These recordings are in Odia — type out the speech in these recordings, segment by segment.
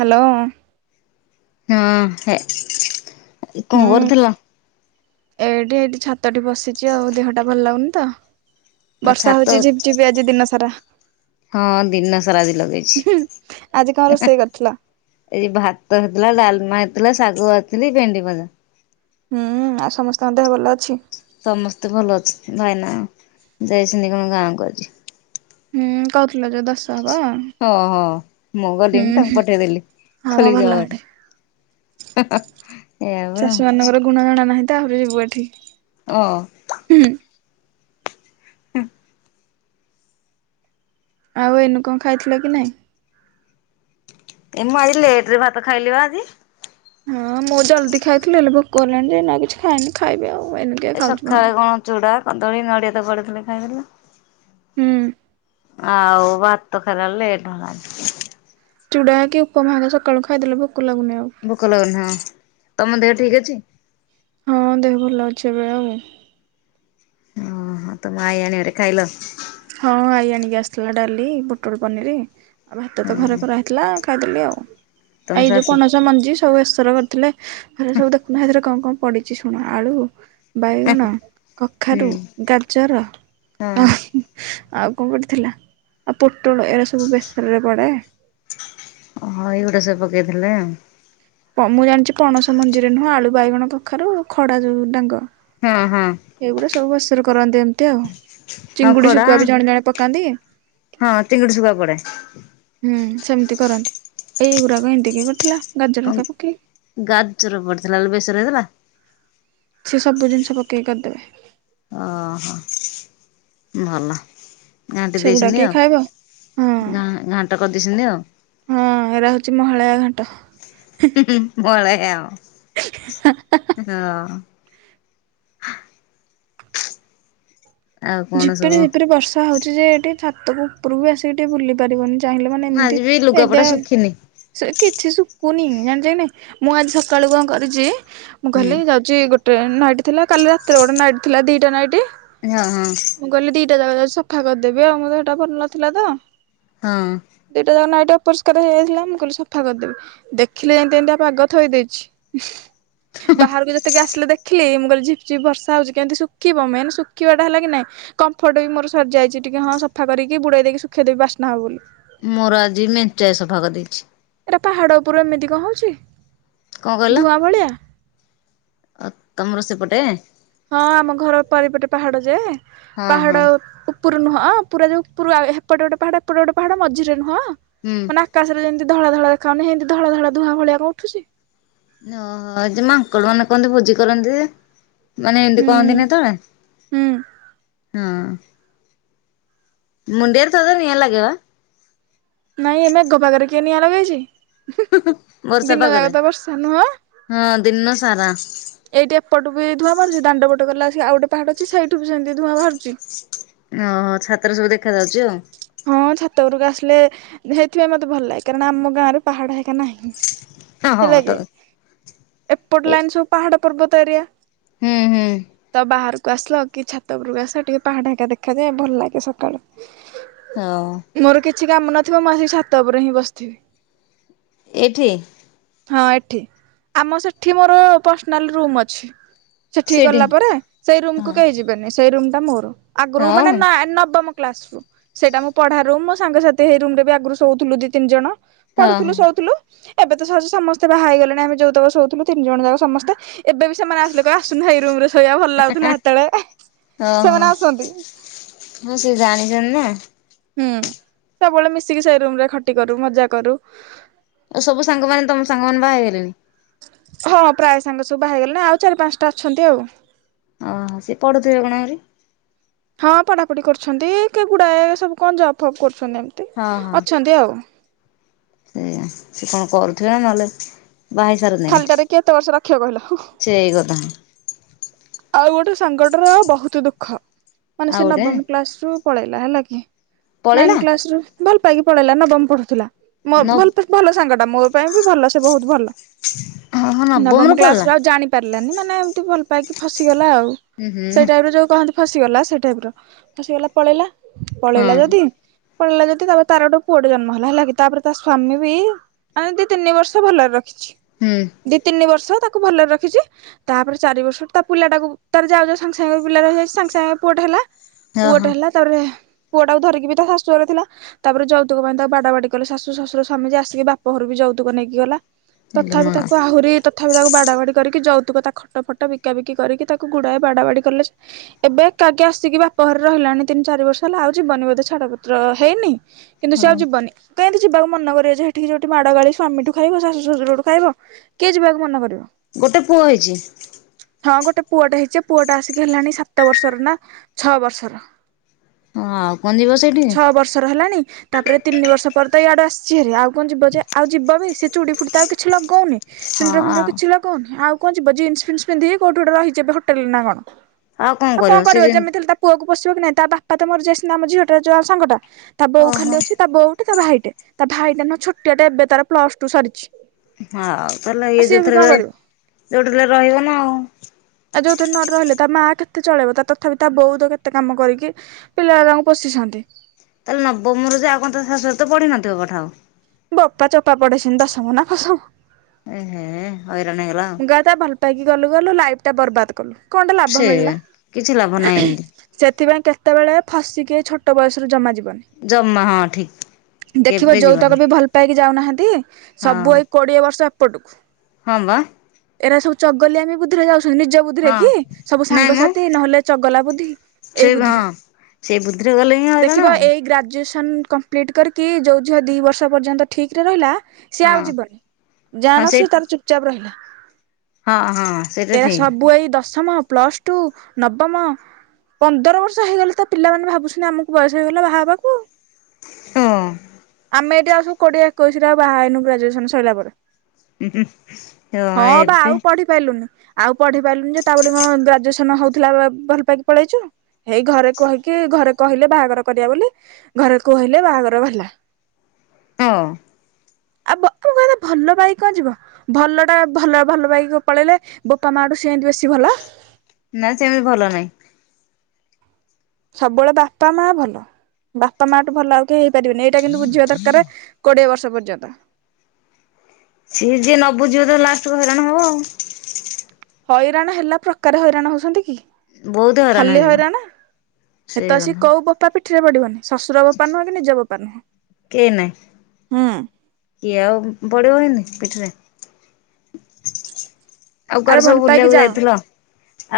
ହ୍ୟାଲୋ। ହଁ ହେ। କଣ ହୁଁ କରୁଥିଲ? ଏଇଠି ଏଇଠି ଛାତଟି ବସିଛି ଆଉ। ଦେହଟା ଭଲ ଲାଗୁନି ତ। ଆଉ ବର୍ଷା ଛାତ ହଉଛି ଝିପଝିପି ଆଜି ଦିନ ସାରା। ହଁ ଦିନ ସାରା ଆଜି ଆଜି କଣ ଲଗେଇଛି। ରୋଷେଇ କରିଥିଲ? ଏଇ ଭାତ ହେଇଥିଲା ଡାଲମା ହେଇଥିଲା ଶାଗ ଆଥିଲି ଭେଣ୍ଡି ଭଜା। ହୁଁ ଆଉ ସମସ୍ତଙ୍କ ଦେହ ଭଲ ଅଛି? ସମସ୍ତେ ଭଲ ଅଛନ୍ତି। ଭାଇନା ଯାଇଛନ୍ତି କଣ ଗାଁକୁ ଅଜି। ହୁଁ କହୁଥିଲ ଯେ ଦଶ ହେବ। ହଁ ହଁ ମୁଁ ଗଲିିନି। ତାଙ୍କୁ ପଠେଇଦେଲି ହଁ ମ ଖୋଲି ଭଲ ଜ ହାରି। ହେଟେ ଏଇଆ ପରା। ଶାଶୁ ମାନଙ୍କର ଗୁଣ ଜଣା ନାହିଁ ଆହୁରି ଯିବୁ ଏଠି। ହଁ। ହୁଁ। ହୁଁ। ଆଉ ଏଇନୁ କଣ ଖାଇଥିଲ କି ନାଇଁ। ଏ ମୁଁ ଆଜି ଲେଟେ ରେ ଭାତ ଖାଇଲି ପା ଆଜି। ହଁ ମୁଁ ଜଲ୍ଦି ଖାଇଥିଲି। ହେଲେ ଭୋକ ହେଲାଣି ଯେ ନା କିଛି ଖାଇନି ଖାଇବି ଆଉ। ଏନ୍ତି ଏ ସକାଳେ କଣ ଚୁଡା କଦଳୀ ନଡିଆ ତ ପଡିଥିଲେ ଖାଇଥିଲି। ହୁଁ। ଆଉ ଭାତ ଖେଇଲା ବେଳୁ ଲେଟ୍ ହେଲାଣି। ଚୁଡା କି ଉପମା ହେରା ସକାଳୁ ଖାଇଦେଲେ ଭୋକ ଲାଗୁନି ଆଉ। ଭୋକ ଲାଗୁନି ହଁ ତମ ଦେହ ଠିକ ଅଛି। ହଁ ଦେହ ଭଲ ଅଛି ଏବେ ଆଉ। ଓହୋ ତମ ଆଇ ଆଣିିବାରେ ଖାଇଲ। ହଁ ଆଇ ଆଣିକି ଆସିଥିଲା। ଡାଲି, ପୁଟୋଳ ପନିର ଆଉ ଭାତ ତ ଘରେ କରା ହେଇଥିଲା। ଖାଇଦେଲି ଆଉ। ଏଇ ଯୋଉ ପଣସ ମଞ୍ଜି ସବୁ ବେସର କରିଥିଲେ। ଘରେ ସବୁ ଦେଖୁନା ସେଥିରେ କଣ କଣ ପଡିଛି ଶୁଣ। ଆଳୁ ବାଇଗଣ, କଖାରୁ, ଗାଜର। ଆଉ କଣ ପଡିଥିଲା? ଆଉ ପୋଟଳ ଏରା ସବୁ ବେସରରେ ପଡେ। ଓହୋ ଏଇଗୁଡା ସବୁ ପକେଇଥିଲେ। ମୁଁ ଜାଣିଛି ପଣସ ମଞ୍ଜିରେ ନୁହଁ। ଆଳୁ, ବାଇଗଣ, କଖାରୁ, ଖଡା ଯୋଉ ଡାଙ୍ଗ। ହଁ ହଁ। ଏଇଗୁଡା ସବୁ ବେଷରେ କରନ୍ତି ଏମିତି ଆଉ। ହଁ ଚିଙ୍ଗୁଡି ଖଡା ଶୁଖୁଆ ବି ଜଣେ ଜଣେ ପକାନ୍ତି। ହଁ ଚିଙ୍ଗୁଡି ଶୁଖୁଆ ପଡେ। ହୁଁ ସେମିତି କରନ୍ତି। ଏଇଗୁରାକ ଏମିତି କିଏ କରିଥିଲା ଗାଜର ହେକା ପକେଇକି। ଗାଜର ପଡିଥିଲା ବେସର ହେଇଥିଲା। ସେ ସବୁ ଜିନିଷ ପକେଇକି କରିଦେବେ। ଓହୋ ଭଲ। ଘାଣ୍ଟି ସେଗୁଡା ଦେଇଛନ୍ତି କିଏ ଆଉ। ଖାଇବ ହଁ ଘାଣ୍ଟ କରିଦେଇଛନ୍ତି ଆଉ। ହଁ ଏରା ହୋଉଚି ମହାଳୟା ଘାଣ୍ଟ। ହୁଁ ହୁଁ ବଳାକେ ଆଅ। [inaudible] ହଁ। ଆଉ କଣ ଝିପିରି ସବୁ ଝିପିରି ବର୍ଷା ହୋଉଚି ଯେ ଏଠି ଛାତକୁ ଉପୁରୁକୁ ଆସିକି ଟିକେ ବୁଲି ପାରିବନି। ଚାହିଁଲେ ମାନେ ଏମିତି ଆଜି ବି ଏମତି ଲୁଗାପଟା ଆ ଶୁଖିନି ସେ କିଛି ଶୁକୁନି ଜାଣିଚ କି ନାହିଁ ମୁଁ ଆଜି ସକାଳୁ କଣ କରଚି ମୁଁ ହୁଁ କହିଲି ଯାଉ ଚି ଗୋଟେ ନାଇଟ୍ ଥିଲା, କାଲି ରାତିରେ ଗୋଟେ ନାଇଟ୍ ଥିଲା ଦିଟା ନାଇଟ୍। ଏ ହଁ ହଁ। ମୁଁ କହିଲି ଦିଟା ଯାକ ଯାଉଚି ସଫା କରିଦେବି ଆଉ ମୋ ଦେହଟା ଭଲ ନଥିଲା ତ। ହଁ। ଦିଟା ଯାକ ନାଇଟି ଅପରିଷ୍କାର ହେଇଯାଇଥିଲା ମୁଁ କହିଲି ସଫା କରିଦେବି। ଦେଖିଲେ ଯେମତି ଏମତିଆ ପାଗ ଥୋଇଦେଇଚି। ବାହାରକୁ ଯେତିକି ଆସିଲେ ଦେଖିଲି ମୁଁ କହିଲିି ଝିପ୍ ଝିପ୍ ବର୍ଷା ହୋଉଚି କେମିତି ଶୁଖିବ ମେନ ଶୁଖିବା ହେଲା କି ନାଇଁ କମ୍ଫର୍ଟ ବି ମୋର ସରିଯାଇଚି ଟିକେ ହଁ ସଫା କରିକି ବୁଡେଇ ଦେଇକି ଶୁଖେଇଦେବି ବାସ୍ନା ହବ ବୋଲି। ମୋର ଆଜି ମେଞ୍ଚାଏ ସଫା କରିଦେଇଚି। ଆଟା ପାହାଡ ଉପରୁ ଏମିତି କଣ ହୋଉଚି। କଣ କହିଲ ଅ ତମର ସେପଟେ? ହଁ ଆମ ଘର ବାରିପଟେ ପାହାଡ ଯେ ହଁ ହଁ ପାହାଡ ଉ ଉପୁରୁ ନୁହଁ ପୁରା ଯୋଉ ପୁରା ହେପଟେ ଗୋଟେ ପାହାଡ ଏପଟେ ଗୋଟେ ପାହାଡ ମଝିରେ ନୁହଁ ହୁଁ। ମାନେ ଆକାଶରେ ଯେମତି ଧଳା ଧଳା ଦେଖାହୋଉନି ହେମତି ଧଳା ଧଳା ଧୂଆଁ ଭଳିଆ କଣ ଉଠୁଚି। ଅହ ଏ ଯେ ମାଙ୍କଡମାନେ କୁହନ୍ତି ଭୋଜି କରନ୍ତି ଯେ। ମାନେ ଏମତି ହୁଁ କୁହନ୍ତିିନି ହେତଳେ ହୁଁ ହଁ। ମୁଣ୍ଡିଆରେ ଥରେ ଥରେ ନିଆଁ ଲାଗେ ବା। ନାଇଁ ଏ ମେଘ ପାଗରେ କିଏ ନିଆଁ ଲଗେଇଚି। ହୁଁ ହୁଁ ବର୍ଷା ପାଗରେ ନୁହଁ ହଁ ଦିନ ସାରା। ଏଇଠି ଏପଟୁ ବି ଧୂଆଁ ବାହାରୁଚି ଦାଣ୍ଡପଟ ଗଲା ଆସିକି ଆଉ ଗୋଟେ ପାହାଡ ଅଛି ସେଇଠୁ ବି ସେମତି ଧୂଆଁ ବାହାରୁଚି। ଓହୋ ଛାତରେ ସବୁ ଦେଖାଯାଉଚି ଆଉ। ହଁ ଛାତ ଉପରକୁ ଆସିଲେ ହେଇଥି ପାଇଁ ମତେ ଭଲଲାଗେ କାରଣ ଆମ ଗାଁରେ ପାହାଡ ହେଇକା ନାହିଁ। ହଁ ହେଲା ହଁ ତ କି ଏପଟ ଏ ଲାଇନ ସବୁ ପାହାଡ ପର୍ବତ ଏରିଆ ହୁଁ ହୁଁ ତ ବାହାର ତ ଆସିଲ କି ଛାତ ଉପୁରୁକୁ ଆସ ଟିକେ ପାହାଡ ହେକା ଦେଖାଯାଏ ଭଲଲାଗେ ସକାଳୁ। ଏଅ ମୋର କିଛି କାମ ନଥିବ ମୁଁ ଆସିକି ଛାତ ଉପରେ ହିଁ ବସଥିବି। ଏଇଠି? ହଁ ଏଠି ଆମ ସେଠି ମୋର ପର୍ସନାଲ୍ ରୁମ୍ ଅଛି। ସେଠିକି ସେଇଠି ଗଲାପରେ ସେଇ ରୁମକୁ ହଁ କେହି ଯିବେନି ସେଇ ରୁମଟା ମୋର। ହଁ ଆଗୁରୁ ହଁ ମାନେ ନା ନବମ କ୍ଲାସରୁ। ସେଇଟା ମୁଁ ପଢା ରୁମ୍ ମୋ ସାଙ୍ଗସାଥି ହେଇ ରୁମରେ ବି ଆଗରୁ ଶୋଉଥୁଲୁ ଦିତିନି ଜଣ ହଁ। ପଢୁଥୁଲୁ ଶୋଉଥୁଲୁ। ଏବେ ତ ସହଜେ ସମସ୍ତେ ବାହା ହେଇଗଲେଣି ଆମେ ଯୋଉତକ ଶୋଉଥୁଲୁ ତିନଜଣ ଯାକ ସମସ୍ତେ ଏବେ ବି ସେମାନେ ଆସିଲେ କହିଏ ଆସୁନୁ ହେଇ ରୁମରେ ଶୋଇବା ଭଲଲାଗୁଥିଲା ହେତୋଳେ ଓହୋ ସେମାନେ ଆସନ୍ତି। ହଁ ସେ ଜାଣିଚନ୍ତି ନା। ହୁଁ ସବୁବେଳେ ମିଶିକି ସେଇ ରୁମରେ ଖଟି କରୁ, ମଜା କରୁ। ଆଉ ସବୁ ସାଙ୍ଗମାନେ ତମ ସାଙ୍ଗମାନେ ବାହା ହେଇଗଲେଣି। ହଁ ପ୍ରାୟେ ସାଙ୍ଗ ସବୁ ବାହାହେଇଗଲେଣି ଆଉ ଚାରି ପାଞ୍ଚଟା ଅଛନ୍ତି ଆଉ। ଅହଁ ସିଏ ପଢୁଥିବେ କଣ ଆହୁରି ହଁ ପଢାପଢି କରୁଛନ୍ତି କେଗୁଡାଏ ସବୁ କଣ ଜବ୍ ଫବ୍ କରୁଛନ୍ତି ଏମ୍ ହଁ ହଁ ସେଇଆ ସେ କଣ କରୁଥିବେନା ନହେଲେ ବାହାହେଇସାରନ୍ତେ ଖାଲିଟାରେ କିଏ ଏତେ ବର୍ଷ ରଖିବ କହିଲ ହଁ। ସେଇ କଥା। ଆଉ ଗୋଟେ ସାଙ୍ଗଟାର ବହୁତ ଦୁଃଖ ମାନେ ସେ ଆଉ ଗୋଟେ ନବମ କ୍ଲାସ ରୁ ପଳେଇଲା ହେଲା କି? ନାଇନ୍ ପଳେଇଲା କ୍ଲାସରୁ ଭଲ ପାଇକି ପଳେଇଲା ନବମ ପଢୁଥିଲା ନ ଭଲ ପଢ଼ୁ ଭଲ ସାଙ୍ଗ ଟା ମୋ ପାଇଁ ବି ଭଲ ସେ ବହୁତ ଭଲ ହଁ ହଁ ନବମରେ ନବମ ପଳେଇଲା କ୍ଲାସରୁ ଆଉ ଜାଣି ପାରିଲାନି ମାନେ ଏମିତି ଭଲ ପାଇକି ଫସିଗଲା ଆଉ ହୁଁ ହୁଁ ସେଇ ଟାଇପରେ ଯୋଉ କହନ୍ତି ଫସିଗଲା ସେ ଟାଇପ ର ଫସିଗଲା ପଳେଇଲା ହଁ ପଳେଇଲା ଯଦି ପଳେଇଲା ଯଦି ତାପରେ ତାର ଗୋଟେ ପୁଅଟେ ଜନ୍ମ ହେଲା ହେଲା କି ତାପରେ ତା ସ୍ଵାମୀ ବି ମାନେ ଦି ତିନି ବର୍ଷ ଭଲ ରଖ ହୁଁ। ଦି ତିନି ବର୍ଷ ତାକୁ ଭଲରେ ରଖିଛି ତାପରେ ଚାରି ବର୍ଷ ତା ପିଲାଟାକୁ ତା ଯାଉ ଯାଉ ସାଙ୍ଗେ ସାଙ୍ଗେ ପିଲାର ସାଙ୍ଗେ ସାଙ୍ଗେ ପୁଅଟେ ହେଲା, ଓହୋ ପୁଅଟେ ହେଲା ତାପରେ ପୁଅଟାକୁ ଧରିକି ବି ତା ଶାଶୁ ଘରେ ଥିଲା। ତାପରେ ଯୌତୁକ ପାଇଁ ତାକୁ ବାଡା ବାଡି କଲେ ଶାଶୁ ଶଶୁର ସ୍ୱାମୀ ଯେ ଆସି ବାପ ଘରୁ ବି ଯୌତୁକ ନେଇକି ଗଲା। ଇଲୋ ତଥାପି ମା ତାକୁ ଆହୁରି ତଥାପି ତାକୁ ବାଡା ବାଡି କରିକି ଯୌତୁକ ତା ଖଟ ଫଟ ବିକି ବିକାବିକି କରିକି ତାକୁ ଗୁଡ଼ାଏ ବାଡା ବାଡ଼ି କଲେ। ଏବେ, ଏକାକେ ଆସିକି ବାପ ଘରେ ରହିଲାଣି ତିନି ଚାରି ବର୍ଷ ହେଲା ଆଉ ଜୀବନି ବୋଧ ଛାଡପତ୍ର ହେଇନି? କିନ୍ତୁ ସେ ଆଉ ହଉ ଯିବନି। କେମିତି ଯିବାକୁ ମନ କରବ ଯେ ସେଠିକି ଯୋଉଠି ମାଡ଼ ଗାଳି ସ୍ୱାମୀଠୁ ଖାଇବ, ଶାଶୁ, ଶଶୁରଠୁ ଖାଇବ। କିଏ ଯିବାକୁ ମନ କରିବ? ଗୋଟେ ପୁଅ ହେଇଛି? ହଁ, ଗୋଟେ ପୁଅଟେ ହେଇଛି, ପୁଅଟା ଆସିକି ହେଲାଣି ସାତ ବର୍ଷର ନା ଛଅ ବର୍ଷର। ହଁ ଆଉ କଣ ଯିବ ସେଇଠି ହଁ ଛଅ ବର୍ଷର ହେଲାଣି। ତାପରେ ତିନି ବର୍ଷ ପରେ ତ ଇଆଡେ ଆସିଛିଭାରି ଆଉ କଣ ଯିବ ଯେ ଆଉ ଯିବ ବି ସେ ଚୁଡି ଫୁଡି ତ ଆଉ କିଛି ଲଗଉନି। ସିନ୍ଦୂର ଫିନ୍ଦୁର ଆଉ କିଛି ଲଗୋଉନି ଆଉ କଣ ଯିବ? ଜିନ୍ ଫିନ୍ ପିନ୍ଧିକି କୋଉଠି ଗୋଟେ ରହିଛି ହୋଟେଲରେ ନା କଣ। ଆଉ କଣ କରିବ ଯେମିତି ତା ପୁଅକୁ ପୋଶିବ କି ନାଇଁ ତା ବାପା ତ ମରି ଯାଇଛନ୍ତି ଆମ ଝିଅଟା ଯୋଉ ସାଙ୍ଗଟା ତା ବୋଉ ଓହୋ ଖାଲି ଅଛି। ତା ବୋ ତା ଭାଇଟେ ତା ଭାଇଟା ନା ଛୋଟିଆ ଟେ ଏବେ ତାର ପ୍ଲସ ଟୁ ସରିଛି। ହଁଉ ତାହେଲେ ଆଉ ଇଏ ସିଏ ବି କଣ ଯୋଉଥିର କରିବ? ଯୋଉଠି ହେଲେ ରହିବ ନା ଆଉ। ଆଉ ଯୋଉଥିରେ ନ ରହିଲେ ତା ମା କେତେ ଚଳେଇବ ତା ତଥାପି ତା ବୋଉତ କେତେ କାମ କରିକି ପିଲାଉରାଙ୍କୁ ପୋଶିଛନ୍ତି। ତାହେଲେ ନବମ ରୁ ଯେ ଆଉ କଣ ଶାଶୁ ଘରେ ତ ପଢ଼ି ନଥିବ ପାଠ? ବୋପା ଚୋପା ପଡେଇଛନ୍ତି ଦଶମ ନା ଫସମ ଏ ହେ ହଇରାଣ ହେଇଗଲା। ଆଉ ତା ଭଲ ପାଇକି ଗଲୁ ଗଲୁ ଲାଇଫ ଟା ବର୍ବାଦ କଲୁ କଣଟା ଲାଭ ସେଇଆ ମିଳିଲା। କିଛି ଲାଭ ନାହିଁ ଏମିତି ସେଥିପାଇଁ କେତେବେଳେ ଫସିକି ଛୋଟ ବୟସରୁ ଜମା ଜମା ହଁ ଠିକ ଯିବନି। ଦେଖିବ କେବେ ଯିବନି ଯୋଉତକ ବି ଭଲ ପାଇକି ଯାଉନାହାନ୍ତି ସବୁ ହଁ ଏଇ କୋଡିଏ ବର୍ଷ ଏପଟକୁ। ହଁ ବା। ଏଇରା ସବୁ ଚଗଲିଆମି ବୁଦ୍ଧି ରେ ଯାଉଛନ୍ତି। ନିଜ ବୁ ବୁଦ୍ଧିରେ ହଁ କି ସବୁ ନାଇଁ ମ ସାଙ୍ଗସାଥି ନହେଲେ ଚଗଲା ବୁଦ୍ଧି ସେ ଏଇ ବୁଦ୍ଧି ରେ। ହଁ ସେଇ ବୁଦ୍ଧିରେ ଗଲେ ହିଁ ହଇରାଣ ଦେଖିବ ଆଉ ଏଇ ଗ୍ରାଜୁଏସନ କ କରିକି ଜୋଉ ଝିଅ ଦି ବର୍ଷ ପର୍ଯ୍ୟନ୍ତ ଠିକରେ ରହିଲା ସିଏ ହଁ ଆଉ ଯିବନି ହଁ ଜାଣ ସେଇ ସି ତାର ଚୁପଚାପ ରହିଲା। ହଁ ହଁ। ସେଇଟା ଏରା ଠିକ ସବୁ ଏଇ ଦଶମ ପ୍ଲସ ଟୁ ନବମ। ପନ୍ଦର ବର୍ଷ ହେଇଗଲେ ତା ପିଲାମାନେ ଭାବୁଛନ୍ତି ଆମକୁ ବୟସ ହେଇଗଲା ବାହା ହବାକୁ ଆଉ। ହଁ। ଆମେ ଏଠି ଆ ସବୁ କୋଡିଏ ଏକୋଇଶରେ ଆ ବାହା ହେଇନୁ ଗ୍ରଜୁଏସନ ସରିଲ ପରେ। [unintelligible] ହଁ ବା ଏବେ ଆଉ ପଢି ପାଇଲୁନୁ ଆଉ ପଢି ପାରିଲୁନି ଯେ ତା କଣ ଗ୍ରାଜୁଏସନ ହଉଥିଲା ଭଲ ପାଇକି ପଳେଇଚୁ। ହେଇ ଘରେ କହିକି ଘରେ କହିଲେ ବାହାଘର କରିବା ବୋଲି ଘରେ କହିଲେ ବାହାଘର ହେଲା। ହଁ। ଆଉ ବ ବାପା ଭଲ ପାଇକି କଣ ଯିବ ଭଲ ତା ଭଲ ଭଲ ପାଇକି ପଳେଇଲେ ବାପା ମାଠୁ ସେ ଏମିତି ବେଶୀ ଭଲ। ନା ସେମିତି ଭଲ ନାହିଁ। ସବୁବେଳେ ବାପା ମା ଭଲ। ବାପା ମାଠୁ ଭଲ ଆଉ କେହି ହେଇପାରିବେନି ଏଇଟା କିନ୍ତୁ ବୁଝିବା ଦରକାର କୋଡିଏ ବର୍ଷ ପର୍ଯ୍ୟନ୍ତ। ସିଏ ଯିଏ ନ ବୁଝିବ ତ ଲାଷ୍ଟ କୁ ହଇରାଣ ହବ ଆଉ। ହଇରାଣ ହେଲା ପ୍ରକାରେ ହଇରାଣ ହଉଛନ୍ତି କି। ବହୁତ ଖାଲି ହେଇଯିବ ହଇରାଣ ସେଇ ଏତ ଆସିିକ କଥା କୋଉ ବୋପା ପିଠ ପିଠିରେ ପଡିବନି ଶଶୁର ବୋପା ନୁହଁ କି ନିଜ ବୋପା କେହି ନାହିଁ ନୁହଁ। କିଏ ଆଉ ପଡିବ ଏଇନେ ପିଠିରେ। ଆଉ ଆରେ କୁଆଡେ ଭଲ ସବୁ ପାଇକି ବୁଲିବାକୁ ଯାଅ ଯାଇଥିଲ,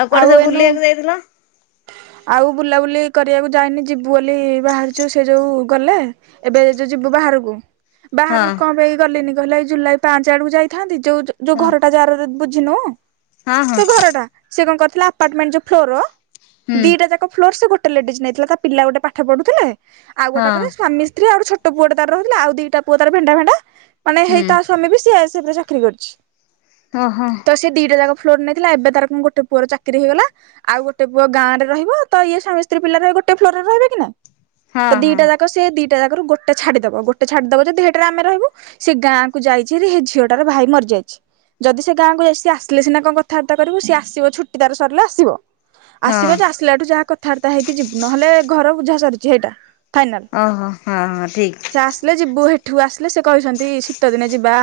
ଆଉ କୁଆଡେ ସବୁ ବୁଲିବାକୁ ଯାଇଥିଲ? ଆଉ ବୁଲାବୁଲି କରିବାକୁ ଯାଇନି ଯିବୁ ବୋଲି ବାହାରିଛୁ ସେ ଯୋଉ ଗଲେ ଏବେ ଯୋଉ ଯିବୁ ବାହାରକୁ। ହଁ ବାହାରକୁ କଣ ପାଇଁ ଗଲିନି କହିଲେ ଏଇ ଜୁଲାଇ ପାଞ୍ଚ ଆଡକୁ ଯାଇଥାନ୍ତି। ଯୋଉ ଯୋଉ ହଁ ଘରଟା ଯାହାର ବୁଝିନୁ ହଁ ହଁ ତୋ ଘର ଟା ସେ କଣ କରିଥିଲା ଆପାର୍ଟମେଣ୍ଟ ଯୋଉ ଫ୍ଲୋରର ହୁଁ ଦିଟା ଯାକ ଫ୍ଲୋର ସେ ଗୋଟେ ଲେଡିଜ ନେଇଥିଲା ତା ପିଲା ଗୋଟେ ପାଠ ପଢୁଥିଲେ, ଆଉ ହଁ ଗୋଟାକରେ ସ୍ୱାମୀ ସ୍ତ୍ରୀ ଆଉ ଛୋ ଟ ପୁଅ ଟେ ତାର ରହଉଥିଲା ଆଉ ଦିଟା ପୁଅ ତାର ଭେଣ୍ଡା ଭେଣ୍ଡା ମାନେ ହୁଁ ହେଇ ତା ସ୍ୱାମୀ ବି ସି ଆର ସିବ ରେ ଚାକିରି କରିଚି। ଓଁ ହଁ। ତ ସେ ଦିଟା ଯାକ ଫ୍ଲୋର ନେଇଥିଲା ଏବେ ତାର କ ଗୋଟ ପୁଅର ଚାକିରି ହେଇଗଲା ଆଉ ଗୋଟ ପୁଅ ଗାଁରେ ରହିବ ତ ଇଏ ସ୍ୱାମୀ ସ୍ତ୍ରୀ ପିଲା ରହିବ ଗୋଟେ ଫ୍ଲୋର ରେ ରହିବେ କି ନୁ। ହଁ ତ ହଁ ଦିଟା ଯାକ ସେ ଦିଟା ଜାଗାରୁ ଗୋଟେ ଛାଡିଦବ ଗୋଟେ ଛାଡିଦବ ଯଦି ସେଇଟରେ ଆମେ ରହିବୁ। ସେ ଗାଁ କୁ ଯାଇଚି ହାରି, ସେ ଝିଅଟାର ଭାଇ ମରିଯାଇଚି ଯଦି ସେ ଗାଁକୁ ଯାଇସିି ଆସିଲେ ସିନା କଣ କଥାବାର୍ତ୍ତା କରିବୁ, ସିଏ ଆସିବ ଛୁଟି ତାର ସରିଲେ ଆସିବ। ହଁ ଆସିବ ଯେ ଆସିଲା ଏଠୁ ଯାହା କଥାବାର୍ତା ହେଇକି ଯିବୁ ନହେଲେ ଘର ବୁଝା ସରିଚି ହେଇଟା ଫାଇନାଲ, ଓହୋ ହଁ ହଁ ଠିକ୍ ସେ ଆସିଲେ ଯିବୁ ହେ ଏଠୁ ଆସିଲେ ସେ କହିଛନ୍ତି ଶୀତ ଦିନେ ଯିବା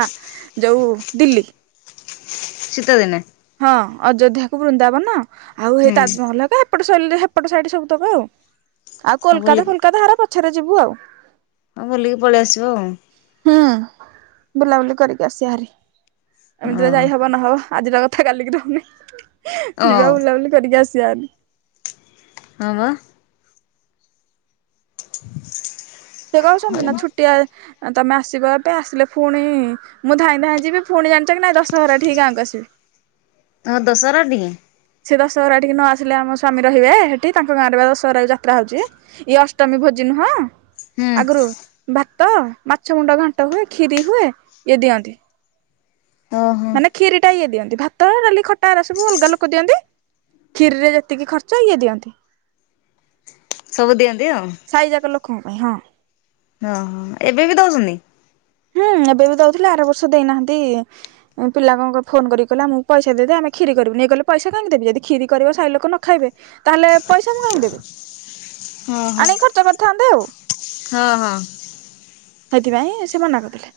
ଯୋଉ ଦିଲ୍ଲୀ। ଶୀତ ଦିନେ? ହଁ ଅଯୋଧ୍ୟା କୁ ବୃନ୍ଦାବନ ଆଉ ହେଇ ହୁଁ ତାଜମହଲ କା ହେପଟ ସଇଲେ ହେପଟ ସାଇଟ୍ ସବୁ ତକ ଆଉ ଆଉ ହଁ କୋଲକାତା ବୁଲିକି ଫୋଲକାତା ହାରା ପଛରେ ଯିବୁ ଆଉ। ହଁ ବୁଲିକି ପଳେଇ ଆସିବ ଆଉ। ହୁଁ ବୁଲାବୁଲି କରିକି ଆସିଆ ହାରି। ଏମିତିରେ ଆଉ ଯାଇ ହବ ନହବ ଆଜିର କଥା କାଲିକି ରହୁନି ଓ ଓ ଯିବା ବୁଲାବୁଲି କରିକି ଆସ ସାରି ହଁ ବା। ସେ କହୁଛନ୍ତି ନା ଛୁଟିଆ ତମେ ଆସିବ ଏବେ ଆସିଲେ ଫୁଣି ମୁଁ ଧାଇଁ ଧାଇଁ ଯିବି ପୁଣି ଜାଣିଚ କି ନାଇଁ ଦଶହରା ଠିକି ଗାଁ କୁ ଆସିବି। ହଁ ଦଶହରା ଡିଏ ସେ ଦଶହରା ଏଠିକି ନ ଆସିଲେ ଆମ ସ୍ୱାମୀ ରେ ହୁଏ ହେଠି ତାଙ୍କ ଗାଁରେ ପା ଦଶହରାରେ ଯାତ୍ରା ହଉଛି। ଇଏ ଅଷ୍ଟମୀ ଭୋଜି ନୁହଁ ହୁଁ ଆଗରୁ ଭାତ ମାଛ ମୁଣ୍ଡ ଘାଣ୍ଟ ହୁଏ କ୍ଷୀରି ହୁଏ ଇଏ ଦିଅନ୍ତି। ଓ ହୋ। କ୍ଷୀରିଟା ଇଏ ଦିଅନ୍ତି ଭାତ ଡାଲି ଖଟା ଏରା ସବୁ ଅଲଗା ଲୋ କ ଦିଅନ୍ତି। କ୍ଷୀରି ରେ ଯେତିକି ଖର୍ଚ୍ଚ ଇଏ ଦିଅନ୍ତି। ସବୁ ଦିଅନ୍ତି ଆଉ। ସାଇଯାକ ଲୋକଙ୍କ ପାଇଁ ହଁ। ଓ ହୋ। ଏବେ ବି ଦଉଚନି? ହୁଁ ଏବେ ବି ଦଉଥିଲେ ଆର ବର୍ଷ ଦେଇନାହାନ୍ତି ପିଲାଙ୍କ କଣ ଫୋନ୍ କରି କଲେ ଆମକୁ ପଇସା ଦେଇ ଦିଅ ଆମେ କ୍ଷୀରି କରିବୁ, ଇଏ କହିଲେ ପଇସା କାହିଁ ମୁଁ ଦେବି ଜଦି କ୍ଷୀରି କରିବ ଶହେ ଲୋକ ନଖାଇବେ ତାହେଲେ ପଇସା ମୁଁ କାହିଁକି ଦେବି, ଓହୋ ଆ ନେଇକି ଖର୍ଚ୍ଚ କରିଥାନ୍ତ ଆଉ। ହଁ ହଁ। ସେଇଥିପାଇଁ ସେ ମନା କରିଦେଲେ।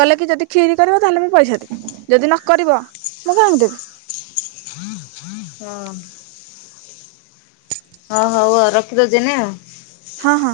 କହିଲେ କି ଯଦି କ୍ଷୀରି କରିବ ତାହେଲେ ମୁଁ ପଇସା ଦେବି ଯଦି ନ କରିବ ମୁଁ କାହିଁକି ଦେବି। ହଁ। ଅ ହ ଆଉ ରଖିଦଉଚି ନା। ହଁ ହଁ।